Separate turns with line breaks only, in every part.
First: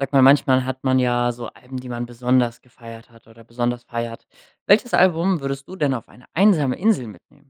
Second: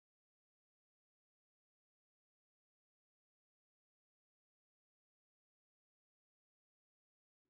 Sag mal, manchmal hat man ja so Alben, die man besonders gefeiert hat oder besonders feiert. Welches Album würdest du denn auf eine einsame Insel mitnehmen?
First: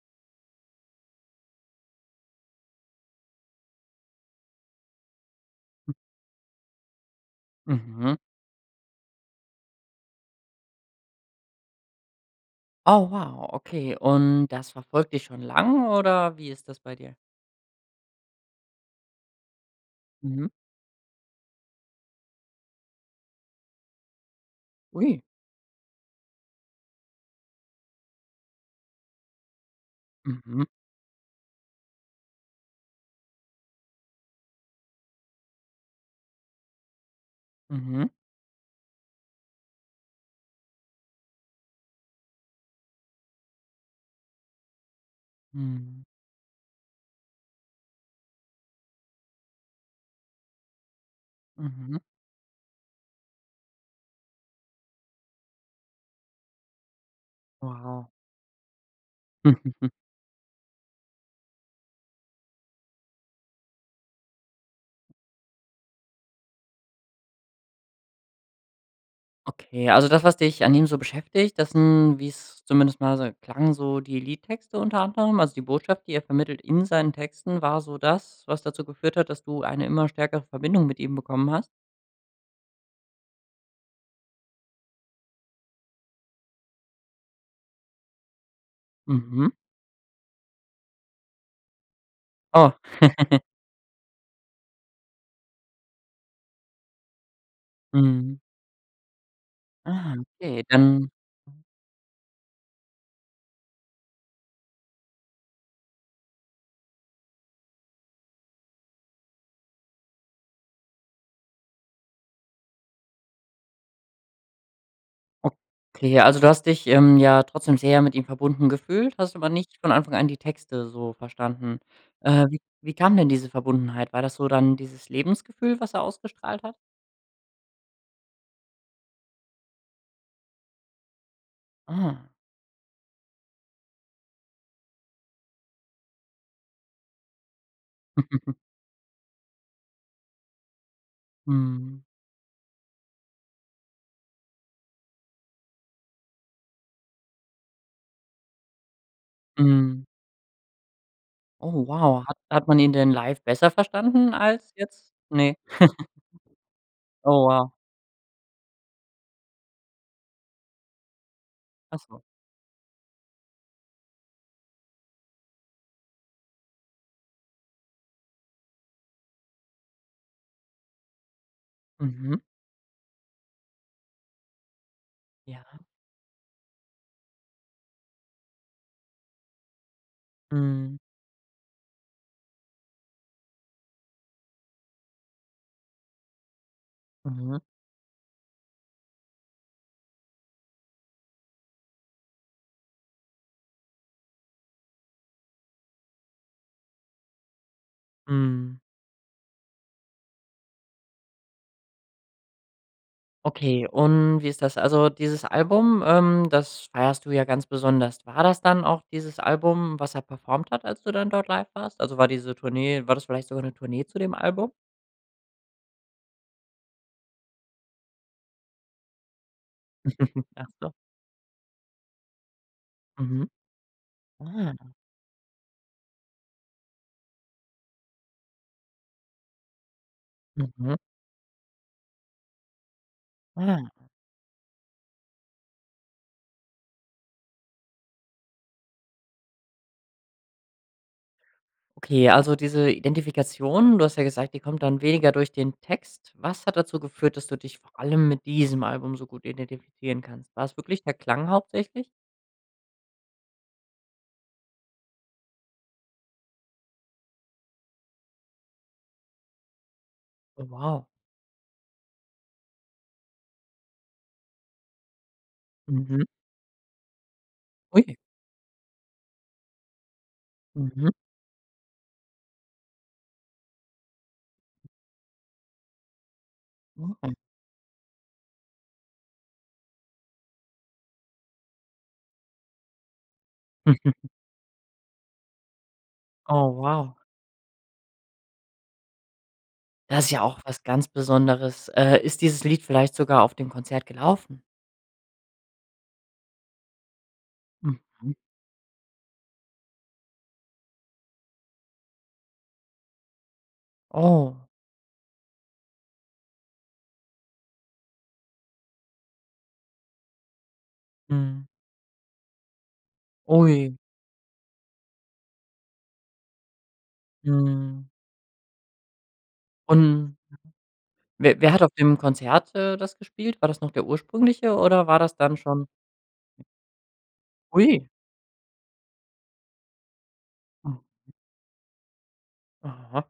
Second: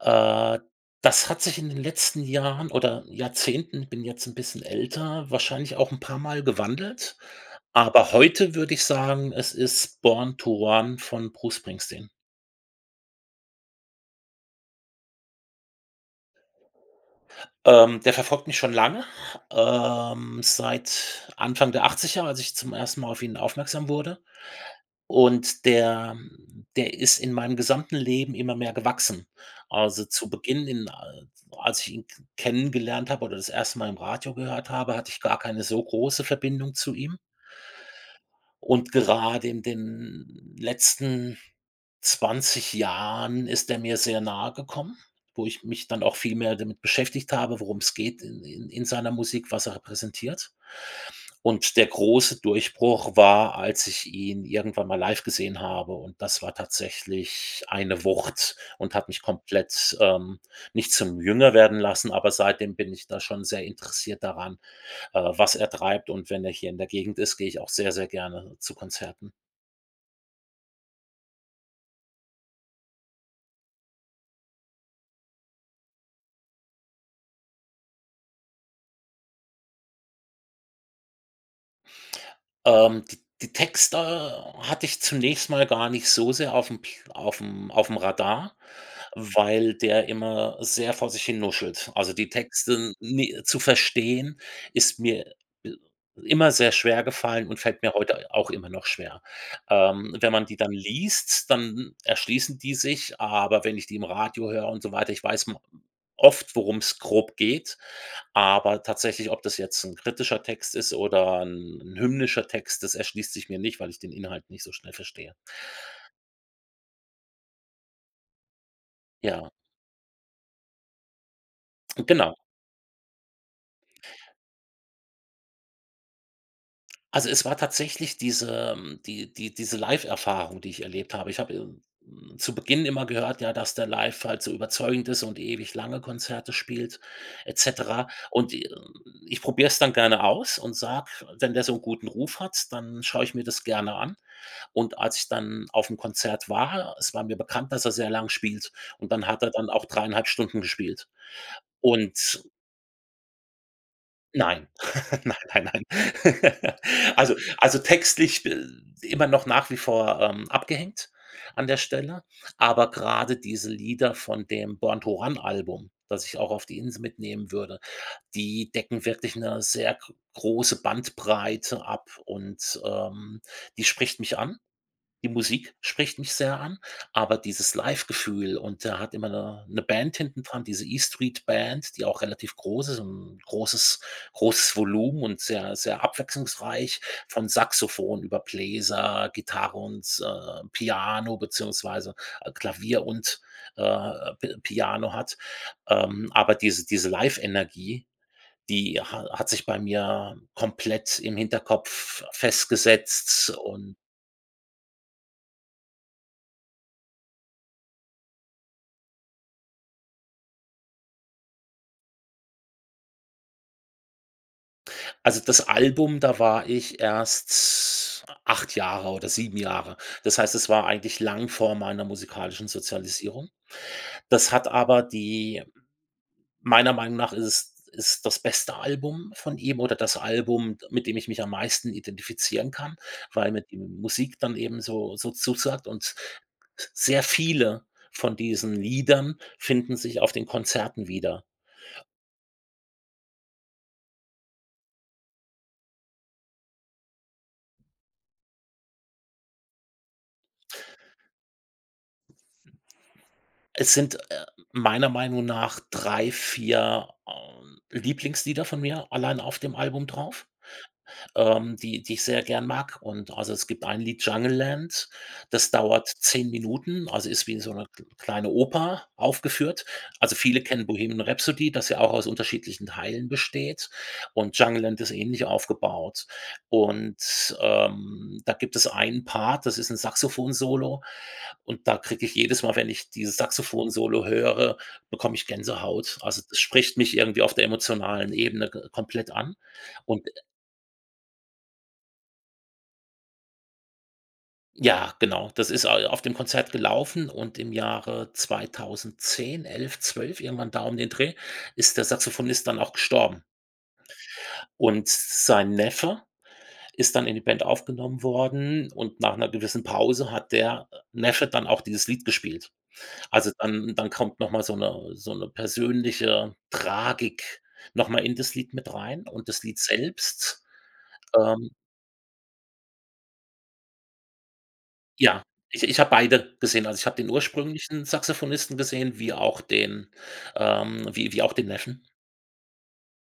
Äh. Das hat sich in den letzten Jahren oder Jahrzehnten, ich bin jetzt 'n bisschen älter, wahrscheinlich auch 'n paarmal gewandelt. Aber
Mhm.
heute würde ich sagen, es ist „Born to Run“ von Bruce Springsteen.
Oh, wow, okay. Und das verfolgt dich schon lange oder wie ist das bei dir?
Ähm, der verfolgt mich schon lange, ähm,
Mhm.
seit Anfang der 80er, als ich zum ersten Mal auf ihn aufmerksam wurde.
Ui.
Und der der ist in meinem gesamten Leben immer mehr gewachsen. Also, zu
Mhm.
Beginn in al als ich ihn k kennengelernt habe oder das erste Mal im Radio gehört habe, hatte ich gar keine so große Verbindung zu ihm.
Mhm.
Und gerade in den letzten 20 Jahren ist der mir sehr nahegekommen, wo ich mich dann
Mhm.
auch viel mehr damit beschäftigt habe, worum's geht in in in seiner Musik, was er repräsentiert. Und der
Mhm.
große Durchbruch war, als ich ihn irgendwann mal live gesehen habe. Und das war tatsächlich eine
Wow.
Wucht und hat mich komplett, ähm nicht zum Jünger werden lassen, aber seitdem bin ich da schon sehr interessiert daran, äh, was er treibt. Und wenn er hier in der Gegend ist, gehe ich auch sehr, sehr gerne zu Konzerten.
Okay, also, das, was dich an ihm so beschäftigt, das sind, wie's zumindest mal so klang, so die Liedtexte unter anderem. Also, die Botschaft, die er vermittelt in seinen Texten war so das, was dazu geführt hat, dass du eine immer stärkere Verbindung mit ihm bekommen hast?
Ähm, di die Text äh, hatte ich zunächst mal gar nicht so sehr aufm aufm aufm Radar,
Mhm.
weil der immer sehr vor sich hin nuschelt. Also, die
Oh.
Texte ni zu verstehen ist mir i immer sehr schwergefallen und fällt mir heute a
Mhm.
auch immer noch schwer.
Ah,
Ähm, wenn man die
okay.
dann
Ähm.
liest, dann erschließen die sich, aber wenn ich die im Radio höre und so weiter, ich weiß ma oft, worum's grob geht. Aber tatsächlich, ob das jetzt 'n kritischer Text ist oder 'n 'n hymnischer Text, das erschließt sich mir nicht, weil ich den Inhalt nicht so schnell verstehe.
Okay. Also, du hast dich, ähm, ja trotzdem sehr mit ihm verbunden gefühlt, hast aber
Ja.
nicht von Anfang an die Texte so verstanden.
Genau.
Äh, wie wie kam denn diese Verbundenheit? War das so dann dieses Lebensgefühl, was er ausgestrahlt hat?
Also, es war tatsächlich diese, ähm die die diese Live-Erfahrung, die ich erlebt habe. Ich habe, äh,
Ah.
hm, zu Beginn immer gehört, ja, dass der Live halt so überzeugend ist und ewig lange Konzerte spielt et cetera. Und ich probier's dann gerne aus und sage: „Wenn der so 'n
Mhm.
guten Ruf hat, dann schau ich mir das gerne an.“ Und als ich dann aufm Konzert war, es war mir bekannt, dass er sehr lang spielt und dann hat er dann auch
Mhm.
3,5 Stunden gespielt.
Oh, wow, hat
Und
hat man ihn denn live besser verstanden
Nein.
als jetzt?
Nein
Ne.
nein nein. Also
Oh, wow.
also, textlich, äh, immer noch nach wie vor, ähm, abgehängt an der
Ah so.
Stelle. Aber grade diese Lieder von dem „Born to Run“ Album, das ich auch auf die Insel mitnehmen würde, die decken wirklich 'ne sehr g große Bandbreite ab
Mhm.
und, ähm, die spricht mich an. Die Musik
Ja.
spricht mich sehr an, aber dieses Live-Gefühl und da hat immer 'ne 'ne Band hinten dran, diese
Mhm.
„E-Street-Band“, die auch relativ groß ist, 'n großes großes Volumen und sehr sehr abwechslungsreich von
Mhm.
Saxofon über Bläser, Gitarre und, äh, Piano beziehungsweise Klavier und äh, Pi Piano hat. Ähm, aber diese diese Live-Energie,
Mhm.
die ha hat sich bei mir komplett im Hinterkopf festgesetzt
Okay.
und
Und wie ist das? Also, dieses Album, ähm, das feierst du ja ganz besonders. War das dann auch dieses Album, was er performt hat, als du dann dort live warst? Also, war diese Tournee war das vielleicht sogar 'ne Tournee zu dem Album?
Also, das Album, da war ich erst 8 Jahre oder 7 Jahre. Das heißt,
Ah,
es war
so.
eigentlich lang vor meiner musikalischen
Mhm.
Sozialisierung. Das hat
Ah.
aber die meiner Meinung nach ist es ist das beste Album von ihm oder das Album,
Mhm.
mit dem ich mich am meisten identifizieren kann, weil mir die
Ah.
Musik dann eben so so zusagt. Und sehr viele von diesen Liedern finden sich auf den Konzerten wieder.
Okay, also, diese Identifikation, du hast ja gesagt, die kommt dann weniger durch den Text. Was hat dazu geführt, dass du dich vor allem mit diesem Album so gut identifizieren kannst? War's wirklich der Klang hauptsächlich?
Es sind, äh, meiner Meinung nach 3, 4 ähm, Lieblingslieder von mir allein auf dem Album drauf,
Oh, wow.
ähm, die die ich sehr gerne mag. Und, also, es gibt ein Lied „Jungleland“, das dauert
Mhm.
10 Minuten, also, ist wie so 'ne
Ui.
kleine Oper aufgeführt. Also viele kennen
Mhm.
„Bohemian Rhapsody“, das ja auch aus unterschiedlichen Teilen besteht. Und „Jungleland“ ist ähnlich aufgebaut.
Mhm.
Und, ähm, da gibt es einen Part, das ist 'n Saxofon-Solo. Und da kriege ich jedes Mal, wenn ich dieses Saxofon-Solo höre bekomme ich Gänsehaut. Also, das
Oh,
spricht
wow.
mich irgendwie auf der emotionalen Ebene ge komplett an.
Das
Und,
ist
äh
ja auch was ganz Besonderes. Äh, ist dieses Lied vielleicht sogar auf dem Konzert gelaufen?
Ja, genau. Das ist a auf dem Konzert gelaufen und im Jahre
Mhm.
2010, 11, 12 irgendwann da um den Dreh ist der Saxophonist dann auch gestorben.
Oh.
Und sein Neffe ist dann in die Band aufgenommen worden und nach 'ner gewissen Pause hat der Neffe
Mhm.
dann auch dieses Lied gespielt. Also, dann
Ui.
dann kommt noch mal so 'ne so 'ne persönliche Tragik
Mhm.
noch mal in das Lied mit rein und das Lied
Und
selbst,
wer wer
ähm
hat auf dem Konzert, äh, das gespielt? War das noch der ursprüngliche oder war das
Ja,
dann
ich
schon
ich habe beide gesehen. Also, ich habe den ursprünglichen
Ui.
Saxophonisten gesehen, wie auch den
Aha.
ähm, wie wie auch den Neffen.
Aha.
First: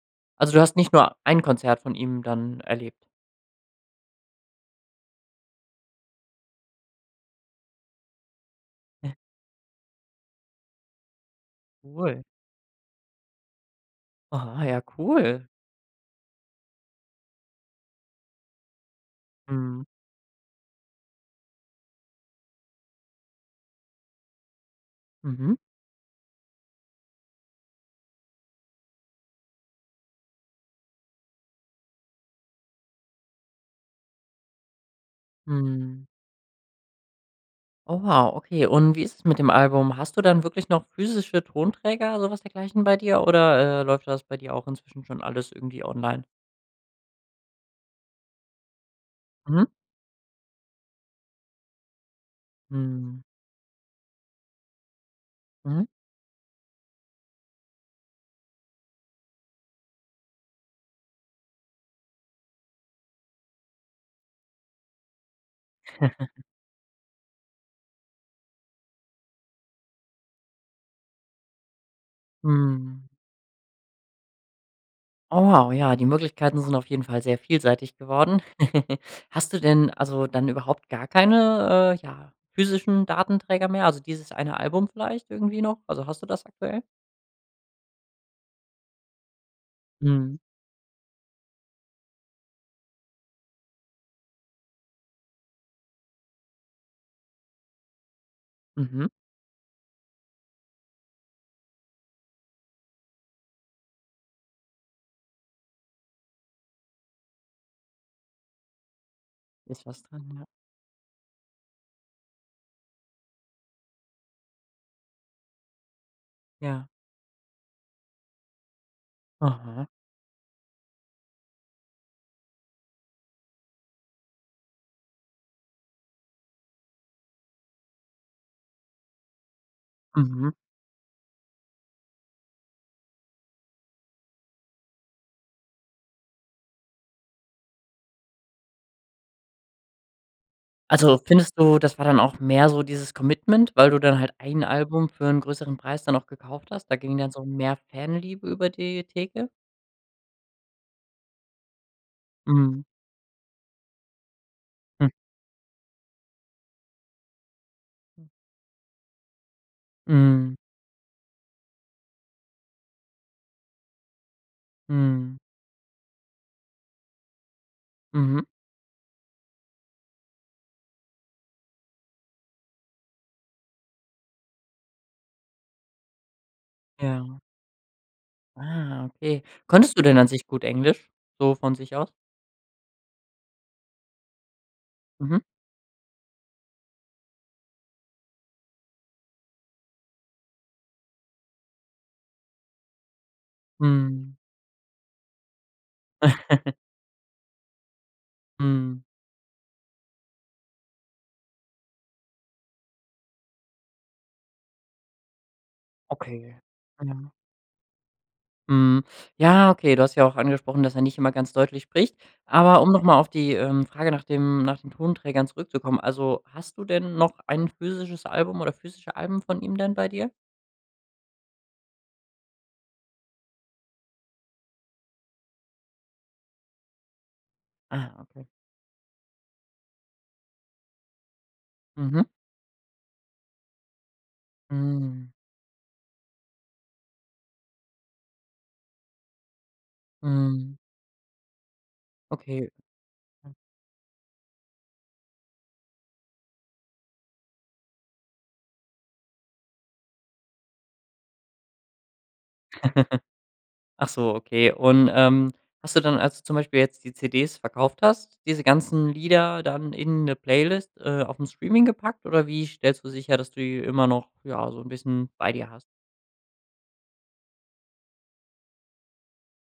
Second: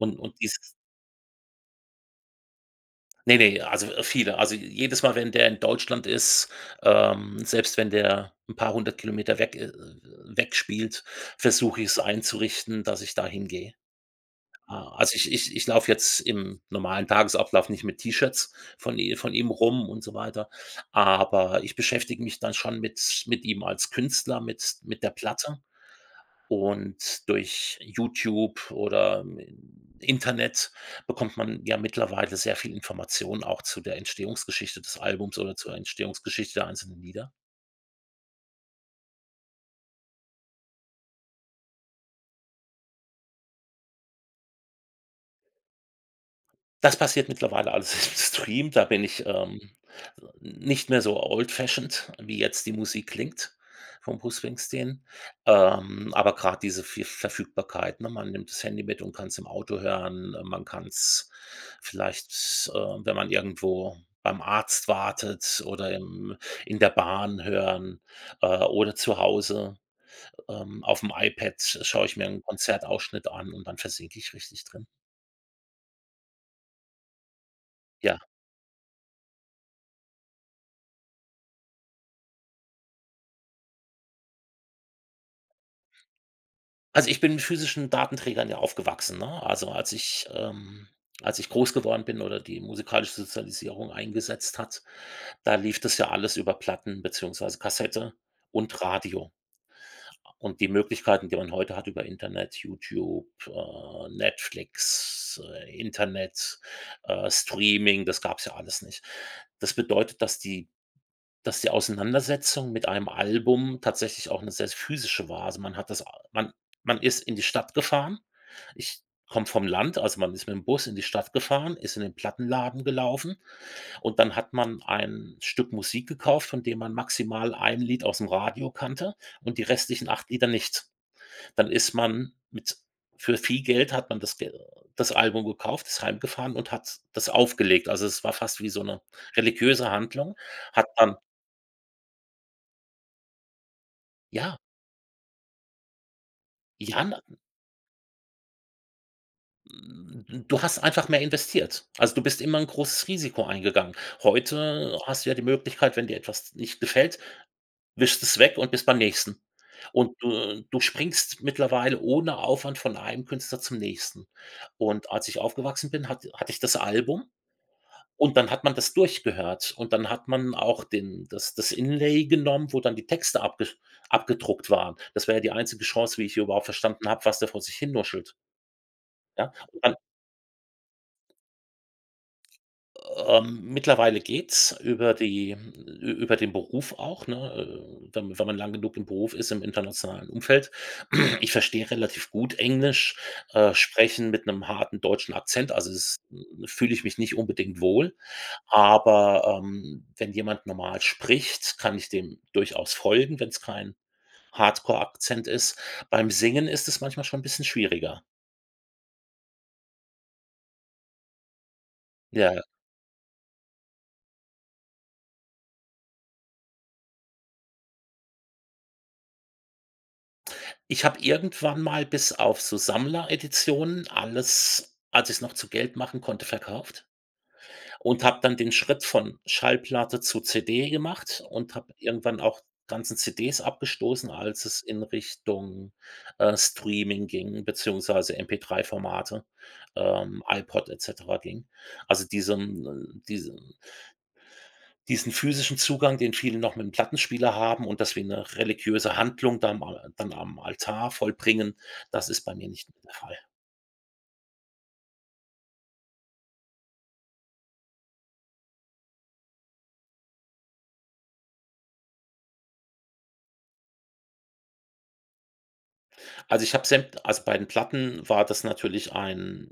Und und
Also,
dieses
du hast nicht nur ein Konzert von ihm dann erlebt?
Ne, ne, also, viele also, jedes Mal, wenn der in Deutschland ist, ähm, selbst wenn der 'n paar 100 Kilometer weg äh äh, weg spielt, versuch ich 's
Cool.
einzurichten, dass ich dahin gehe.
Aha, ja,
A also, ich
cool.
ich ich lauf jetzt im normalen Tagesablauf nicht mit T-Shirts von i von ihm
Mhm.
rum und so weiter. Aber ich beschäftige mich dann schon mit mit ihm als Künstler, mit mit der
Mhm.
Platte und durch Youtube oder, ähm, Internet bekommt man ja mittlerweile sehr viel Informationen auch zu der Entstehungsgeschichte des Albums oder zur
Mhm.
Entstehungsgeschichte der einzelnen Lieder.
Oh, wow, okay, und wie ist es mit dem Album? Hast du dann wirklich noch physische Tonträger, so was dergleichen bei dir oder, äh, läuft das bei dir auch inzwischen schon alles irgendwie online?
Das passiert mittlerweile alles im Stream. Da bin ich, ähm,
Mhm.
nicht mehr so: old-fashioned, wie jetzt die Musik
Mhm.
klingt vom Bruce Springsteen.
Mhm.
Ähm, aber grad diese vie Verfügbarkeit, ne? Man nimmt das Handy mit und kann's im Auto hören. Äh, man kann's vielleicht, äh, wenn man irgendwo beim Arzt wartet oder im in der Bahn hören, äh, oder zu Hause. Ähm, aufm iPad schaue ich mir 'n
Mhm.
Konzertausschnitt an und dann versinke ich richtig drin.
Oh, wow, ja, die Möglichkeiten sind auf jeden Fall sehr vielseitig
Ja.
geworden. Hast du denn, also, dann überhaupt gar keine, äh, ja, physischen Datenträger mehr, also, dieses eine Album vielleicht irgendwie noch? Also hast du das aktuell?
Also, ich bin mit physischen Datenträgern ja aufgewachsen, ne? Also, als ich,
Mhm.
ähm als ich groß geworden bin oder die musikalische Sozialisierung eingesetzt hat, da lief das ja alles über Platten beziehungsweise Kassette und
Mhm.
Radio. Und die Möglichkeiten, die man heute hat über Internet, Youtube, äh, Netflix, äh, Internet, äh, Streaming, das gab's ja alles nicht. Das
Ist was
bedeutet,
dran,
dass
ja.
die dass die Auseinandersetzung mit einem Album tatsächlich auch 'ne sehr, sehr physische war. Also, man hat das a man
Ja.
man ist in die Stadt gefahren. Ich komme vom
Aha.
Land, also, man ist mit dem Bus in die Stadt gefahren, ist in den Plattenladen gelaufen. Und dann hat man ein Stück Musik gekauft, von dem man maximal ein Lied ausm Radio kannte und die restlichen 8 Lieder
Mhm.
nicht. Dann ist man mit für viel Geld hat man das Ge das Album gekauft, ist heimgefahren und hat’s das aufgelegt. Also, es war fast wie so 'ne religiöse Handlung, hat man
Also, findest du, das war dann auch mehr so dieses Commitment, weil du dann halt
Ja.
ein Album für 'n größeren Preis dann auch gekauft hast? Da
Ja,
ging
na
dann so mehr Fanliebe über die Theke?
Hm, du hast einfach mehr investiert. Also, du bist immer 'n
Mhm.
großes Risiko eingegangen. Heute hast du ja die Möglichkeit, wenn dir etwas nicht gefällt, wischst es weg und bist beim nächsten. Und
Mhm.
du du springst mittlerweile ohne Aufwand von einem Künstler zum nächsten. Und als
Mhm.
ich aufgewachsen bin, hatt hatte ich das Album und
Mhm.
dann hat man das durchgehört. Und dann hat man auch den das das Inlay genommen, wo dann die Texte abge abgedruckt waren. Das wäre ja die einzige Chance, wie ich hier überhaupt verstanden habe,
Ja.
was der vor sich hin nuschelt.
Ah, okay.
Ja, und dann
Konntest du denn an sich gut Englisch, so von sich aus?
Ähm. Mittlerweile geht's über
Mhm.
die ü über den Beruf auch, ne, äh, dann, wenn man lang genug im Beruf ist im internationalen Umfeld. Ich verstehe relativ gut Englisch, äh, Sprechen
Mhm.
mit 'nem harten deutschen Akzent. Also, es hm, fühle ich mich nicht unbedingt wohl.
Mhm.
Aber, ähm, wenn jemand normal spricht, kann ich dem durchaus folgen, wenn's kein Hardcore-Akzent ist. Beim
Okay.
Singen ist es manchmal
Genau.
schon bisschen schwieriger.
Mhm. Ja, okay. Du hast ja auch angesprochen, dass er nicht immer ganz deutlich spricht.
Ja, ja.
Aber um noch mal auf die, ähm, Frage nach dem nach den Tonträgern zurückzukommen. Also hast du denn noch ein physisches Album oder physische Alben von ihm denn bei dir?
Ich habe irgendwann mal bis auf so Sammlereditionen alles, als ich's noch zu Geld machen konnte, verkauft.
Ah,
Und habe
okay.
dann den Schritt von Schallplatte zu CD gemacht und habe
Mhm.
irgendwann auch ganzen CDs abgestoßen, als es in
Hm.
Richtung, äh, Streaming ging, beziehungsweise MP3 Formate, ähm,
Mhm.
iPod et cetera ging. Also,
Okay,
diesem, ähm,
ja.
diesem diesen physischen Zugang, den viele noch mit 'nem Plattenspieler haben und dass wir 'ne religiöse Handlung da mal dann am Altar vollbringen, das ist bei mir nicht mehr der Fall.
Ach so, okay. Und, ähm, hast du dann, als du zum Beispiel jetzt die CDs verkauft hast, diese ganzen Lieder dann in 'ne Playlist, äh, aufm Streaming gepackt? Oder wie stellst du sicher, dass du die immer noch, ja, so 'n bisschen bei dir hast?
Also, ich habe sämt also, bei den Platten war das natürlich ein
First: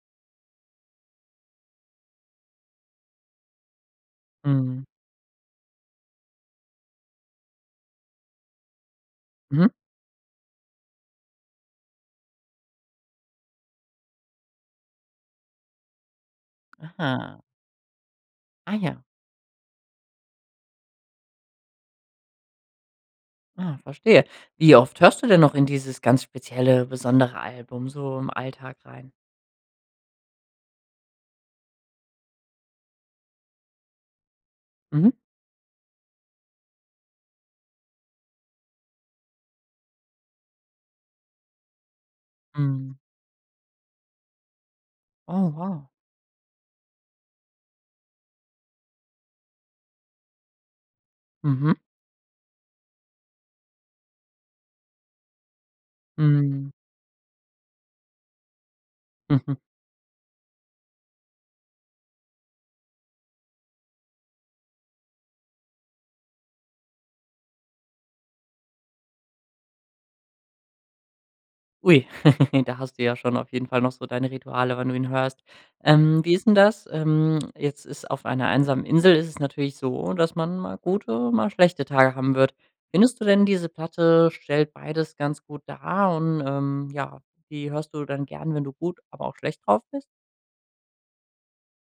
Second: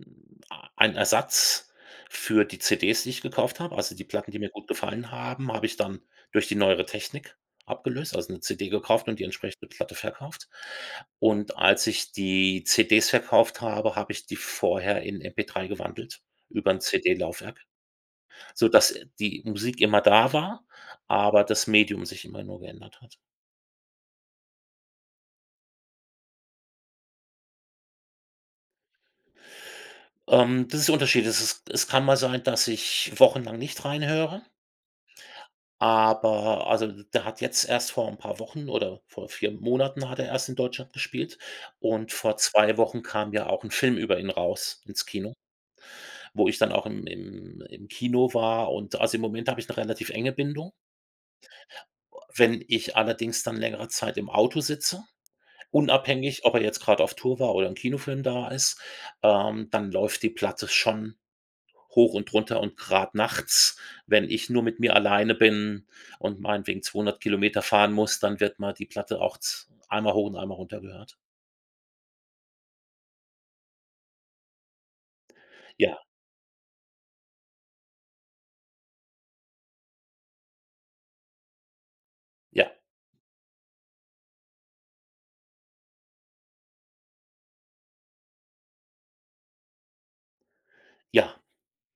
a ein Ersatz für die CDs, die ich gekauft habe. Also, die Platten, die mir gut
Mhm.
gefallen haben, habe ich dann durch die neuere Technik abgelöst, also, 'ne CD gekauft und die entsprechende
Mhm.
Platte verkauft. Und als ich die CDs verkauft habe, habe ich die vorher in MP3 gewandelt über 'n CD
Ah.
Laufwerk,
Ah,
sodass
ja.
die Musik immer da war, aber das Medium sich immer nur geändert hat.
Ah, verstehe. Wie oft hörst du denn noch in dieses ganz spezielle besondere Album so im Alltag rein?
Ähm, das ist der unterschiedlich. Es ist es kann mal sein, dass ich wochenlang nicht reinhöre
Mhm.
aber also, da hat jetzt erst vor 'n paar Wochen oder vor 4 Monaten hat er erst in Deutschland gespielt. Und vor 2
Mhm.
Wochen kam ja auch 'n Film über ihn raus ins Kino
Oh, wow.
wo ich dann auch im im im Kino war. Und, also, im Moment habe ich 'ne relativ enge Bindung.
Mhm.
Wenn ich allerdings dann längere Zeit im Auto sitze, unabhängig, ob er
Hm.
jetzt grad auf Tour war oder 'n Kinofilm da ist, ähm, dann läuft die Platte schon hoch und runter und grad nachts, wenn ich nur mit mir alleine bin und meinetwegen 200 Kilometer fahren muss, dann wird mal die Platte auch z einmal hoch und einmal runter gehört.
Ui, da hast du ja schon auf jeden Fall noch so deine Rituale, wenn du ihn hörst.
Ja.
Ähm, wie ist 'n das? Ähm, jetzt ist auf einer einsamen Insel ist es natürlich so, dass man mal gute, mal schlechte Tage haben wird.
Ja.
Findest du denn diese Platte stellt beides ganz gut dar und, ähm, ja, die hörst du dann gern, wenn du gut, aber auch schlecht drauf bist?
Ja.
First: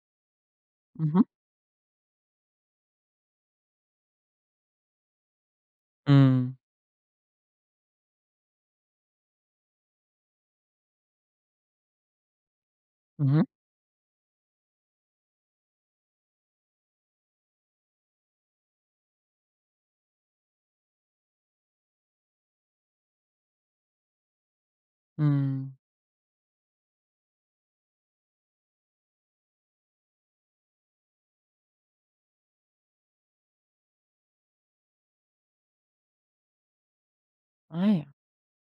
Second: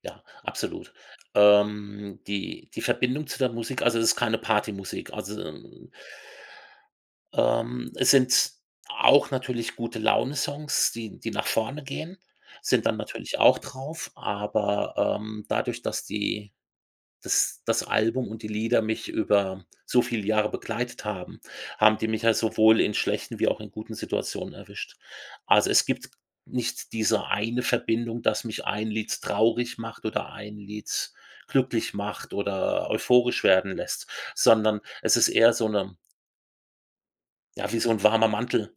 Ja, absolut.
Mhm.
Ähm, die die Verbindung zu der Musik also, das ist keine Partymusik. Also, äh
Hm.
ähm, es sind auch natürlich Gute-Laune-Songs, die die nach vorne gehen sind dann natürlich
Mhm.
auch drauf. Aber, ähm, dadurch, dass die dass das Album und die Lieder mich über so viel Jahre begleitet haben, haben die mich ja sowohl in schlechten wie auch in guten Situationen erwischt. Also,
Hm.
es gibt nicht diese eine Verbindung, dass mich 1 Lied traurig macht oder 1 Lied glücklich macht oder euphorisch werden lässt. Sondern es ist eher so 'ne ja, wie
Ah,
so 'n
ja.
warmer Mantel.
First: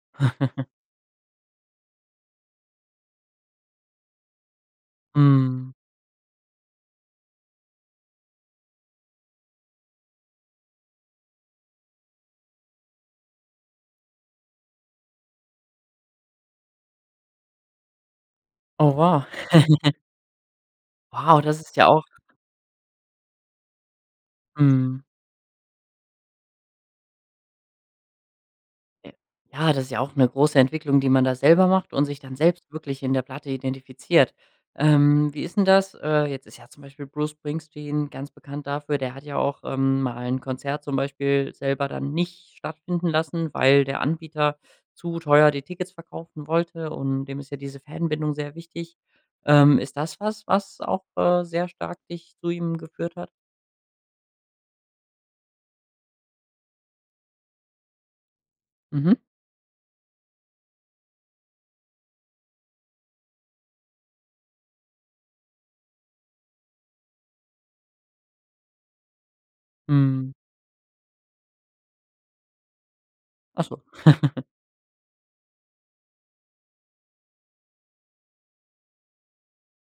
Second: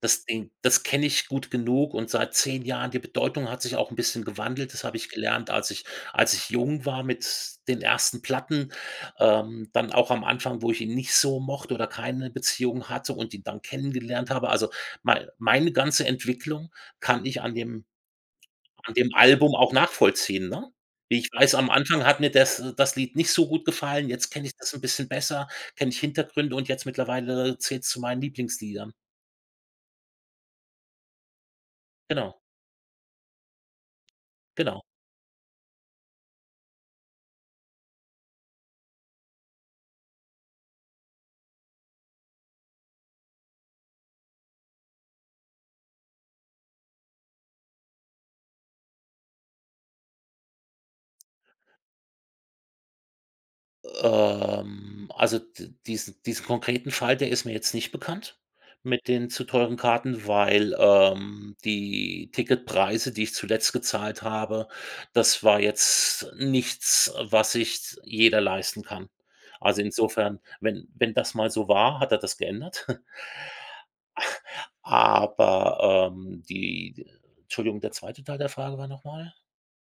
Das den das kenne ich gut genug und seit 10 Jahren die Bedeutung hat sich auch 'n bisschen gewandelt. Das habe ich gelernt, als
Hm.
ich als ich jung war mit den ersten Platten. Ähm, dann auch am Anfang, wo ich ihn nicht so mochte oder keine Beziehung hatte und ihn dann kennengelernt habe. Also, mei meine ganze Entwicklung kann ich an dem
Oh,
an dem
wow.
Album auch nachvollziehen, ne? Wie ich
Wow,
weiß,
das
am
ist ja auch
Anfang hat mir das das Lied nicht so gut gefallen. Jetzt kenne ich das 'n
Mhm.
bisschen besser, kenne ich Hintergründe und jetzt mittlerweile zählt's zu meinen Lieblingsliedern.
Äh, ja, das ist ja auch 'ne große Entwicklung, die man da selber macht und sich dann
Genau.
selbst wirklich in der Platte identifiziert.
Genau.
Ähm, wie ist 'n das? Äh, jetzt ist ja zum Beispiel Bruce Springsteen ganz bekannt dafür der hat ja auch, ähm, mal 'n Konzert zum Beispiel selber dann nicht stattfinden lassen, weil der Anbieter zu teuer die Tickets verkaufen wollte, und dem ist ja diese Fan-Bindung sehr wichtig. Ähm, ist das was, was auch, äh, sehr stark dich zu ihm geführt hat?
Ähm, also, die diesen diesen konkreten Fall, der ist mir jetzt nicht bekannt mit
Mhm.
den zu teuren Karten, weil, ähm, die Ticketpreise, die ich zuletzt gezahlt habe, das war jetzt nichts, äh, was sich s jeder leisten kann. Also,
Mhm.
insofern, wenn wenn das mal so war, hat er das geändert.
Ach so.
Aber, ähm, die d Entschuldigung, der 2. Teil der Frage war noch mal?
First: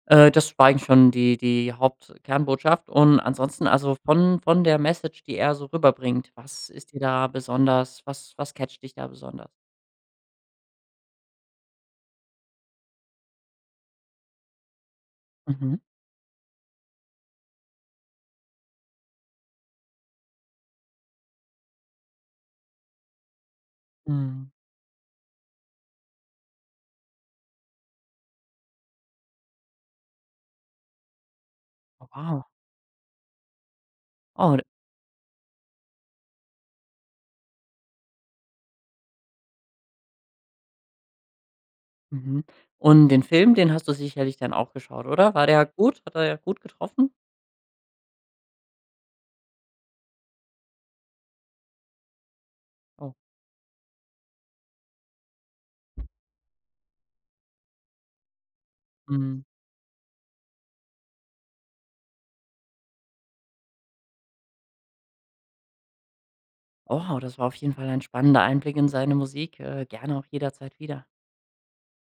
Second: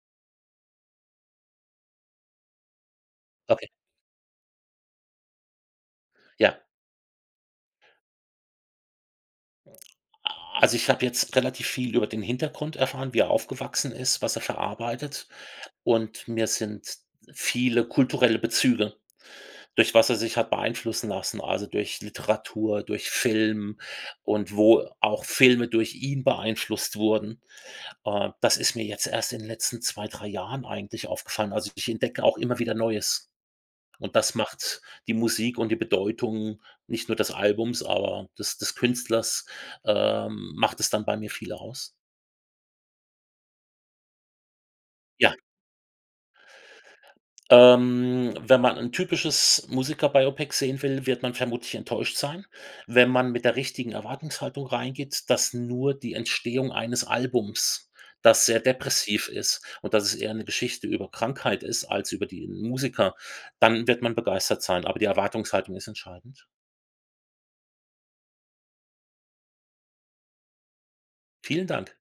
Äh, das war eigentlich schon die die Haupt Kernbotschaft. Und ansonsten
Okay.
also, von von der Message, die er so rüberbringt,
Ja
was ist dir da besonders was was catcht dich da besonders?
Also, ich habe jetzt relativ viel über den Hintergrund erfahren, wie er aufgewachsen ist, was er verarbeitet.
Mhm.
Und mir sind viele kulturelle Bezüge durch was er sich hat beeinflussen lassen, also, durch Literatur, durch Film
Mhm.
und wo auch Filme durch ihn beeinflusst wurden. Ah, das ist mir jetzt erst in den letzten 2, 3 Jahren eigentlich aufgefallen. Also, ich
Oh,
entdecke auch
wow.
immer wieder Neues. Und das
Oh, d
macht die Musik und die Bedeutung nicht nur des Albums, aber des des Künstlers ähm, macht es dann bei mir viel aus.
Mhm. Und den Film, den hast du sicherlich dann auch geschaut, oder?
Ja.
War der gut? Hat der da gut getroffen?
Ähm, wenn man 'n typisches Musiker-Biopic sehen will, wird man vermutlich enttäuscht sein. Wenn
Oh.
man mit der richtigen Erwartungshaltung reingeht, dass nur die Entstehung eines Albums, das sehr depressiv
Mhm.
ist, und dass es eher 'ne Geschichte über Krankheit ist als über den Musiker, dann wird man begeistert sein. Aber die Erwartungshaltung ist entscheidend.
Wow, das war auf jeden Fall ein spannender Einblick in seine Musik. Äh, gerne auch jederzeit wieder.
Vielen Dank.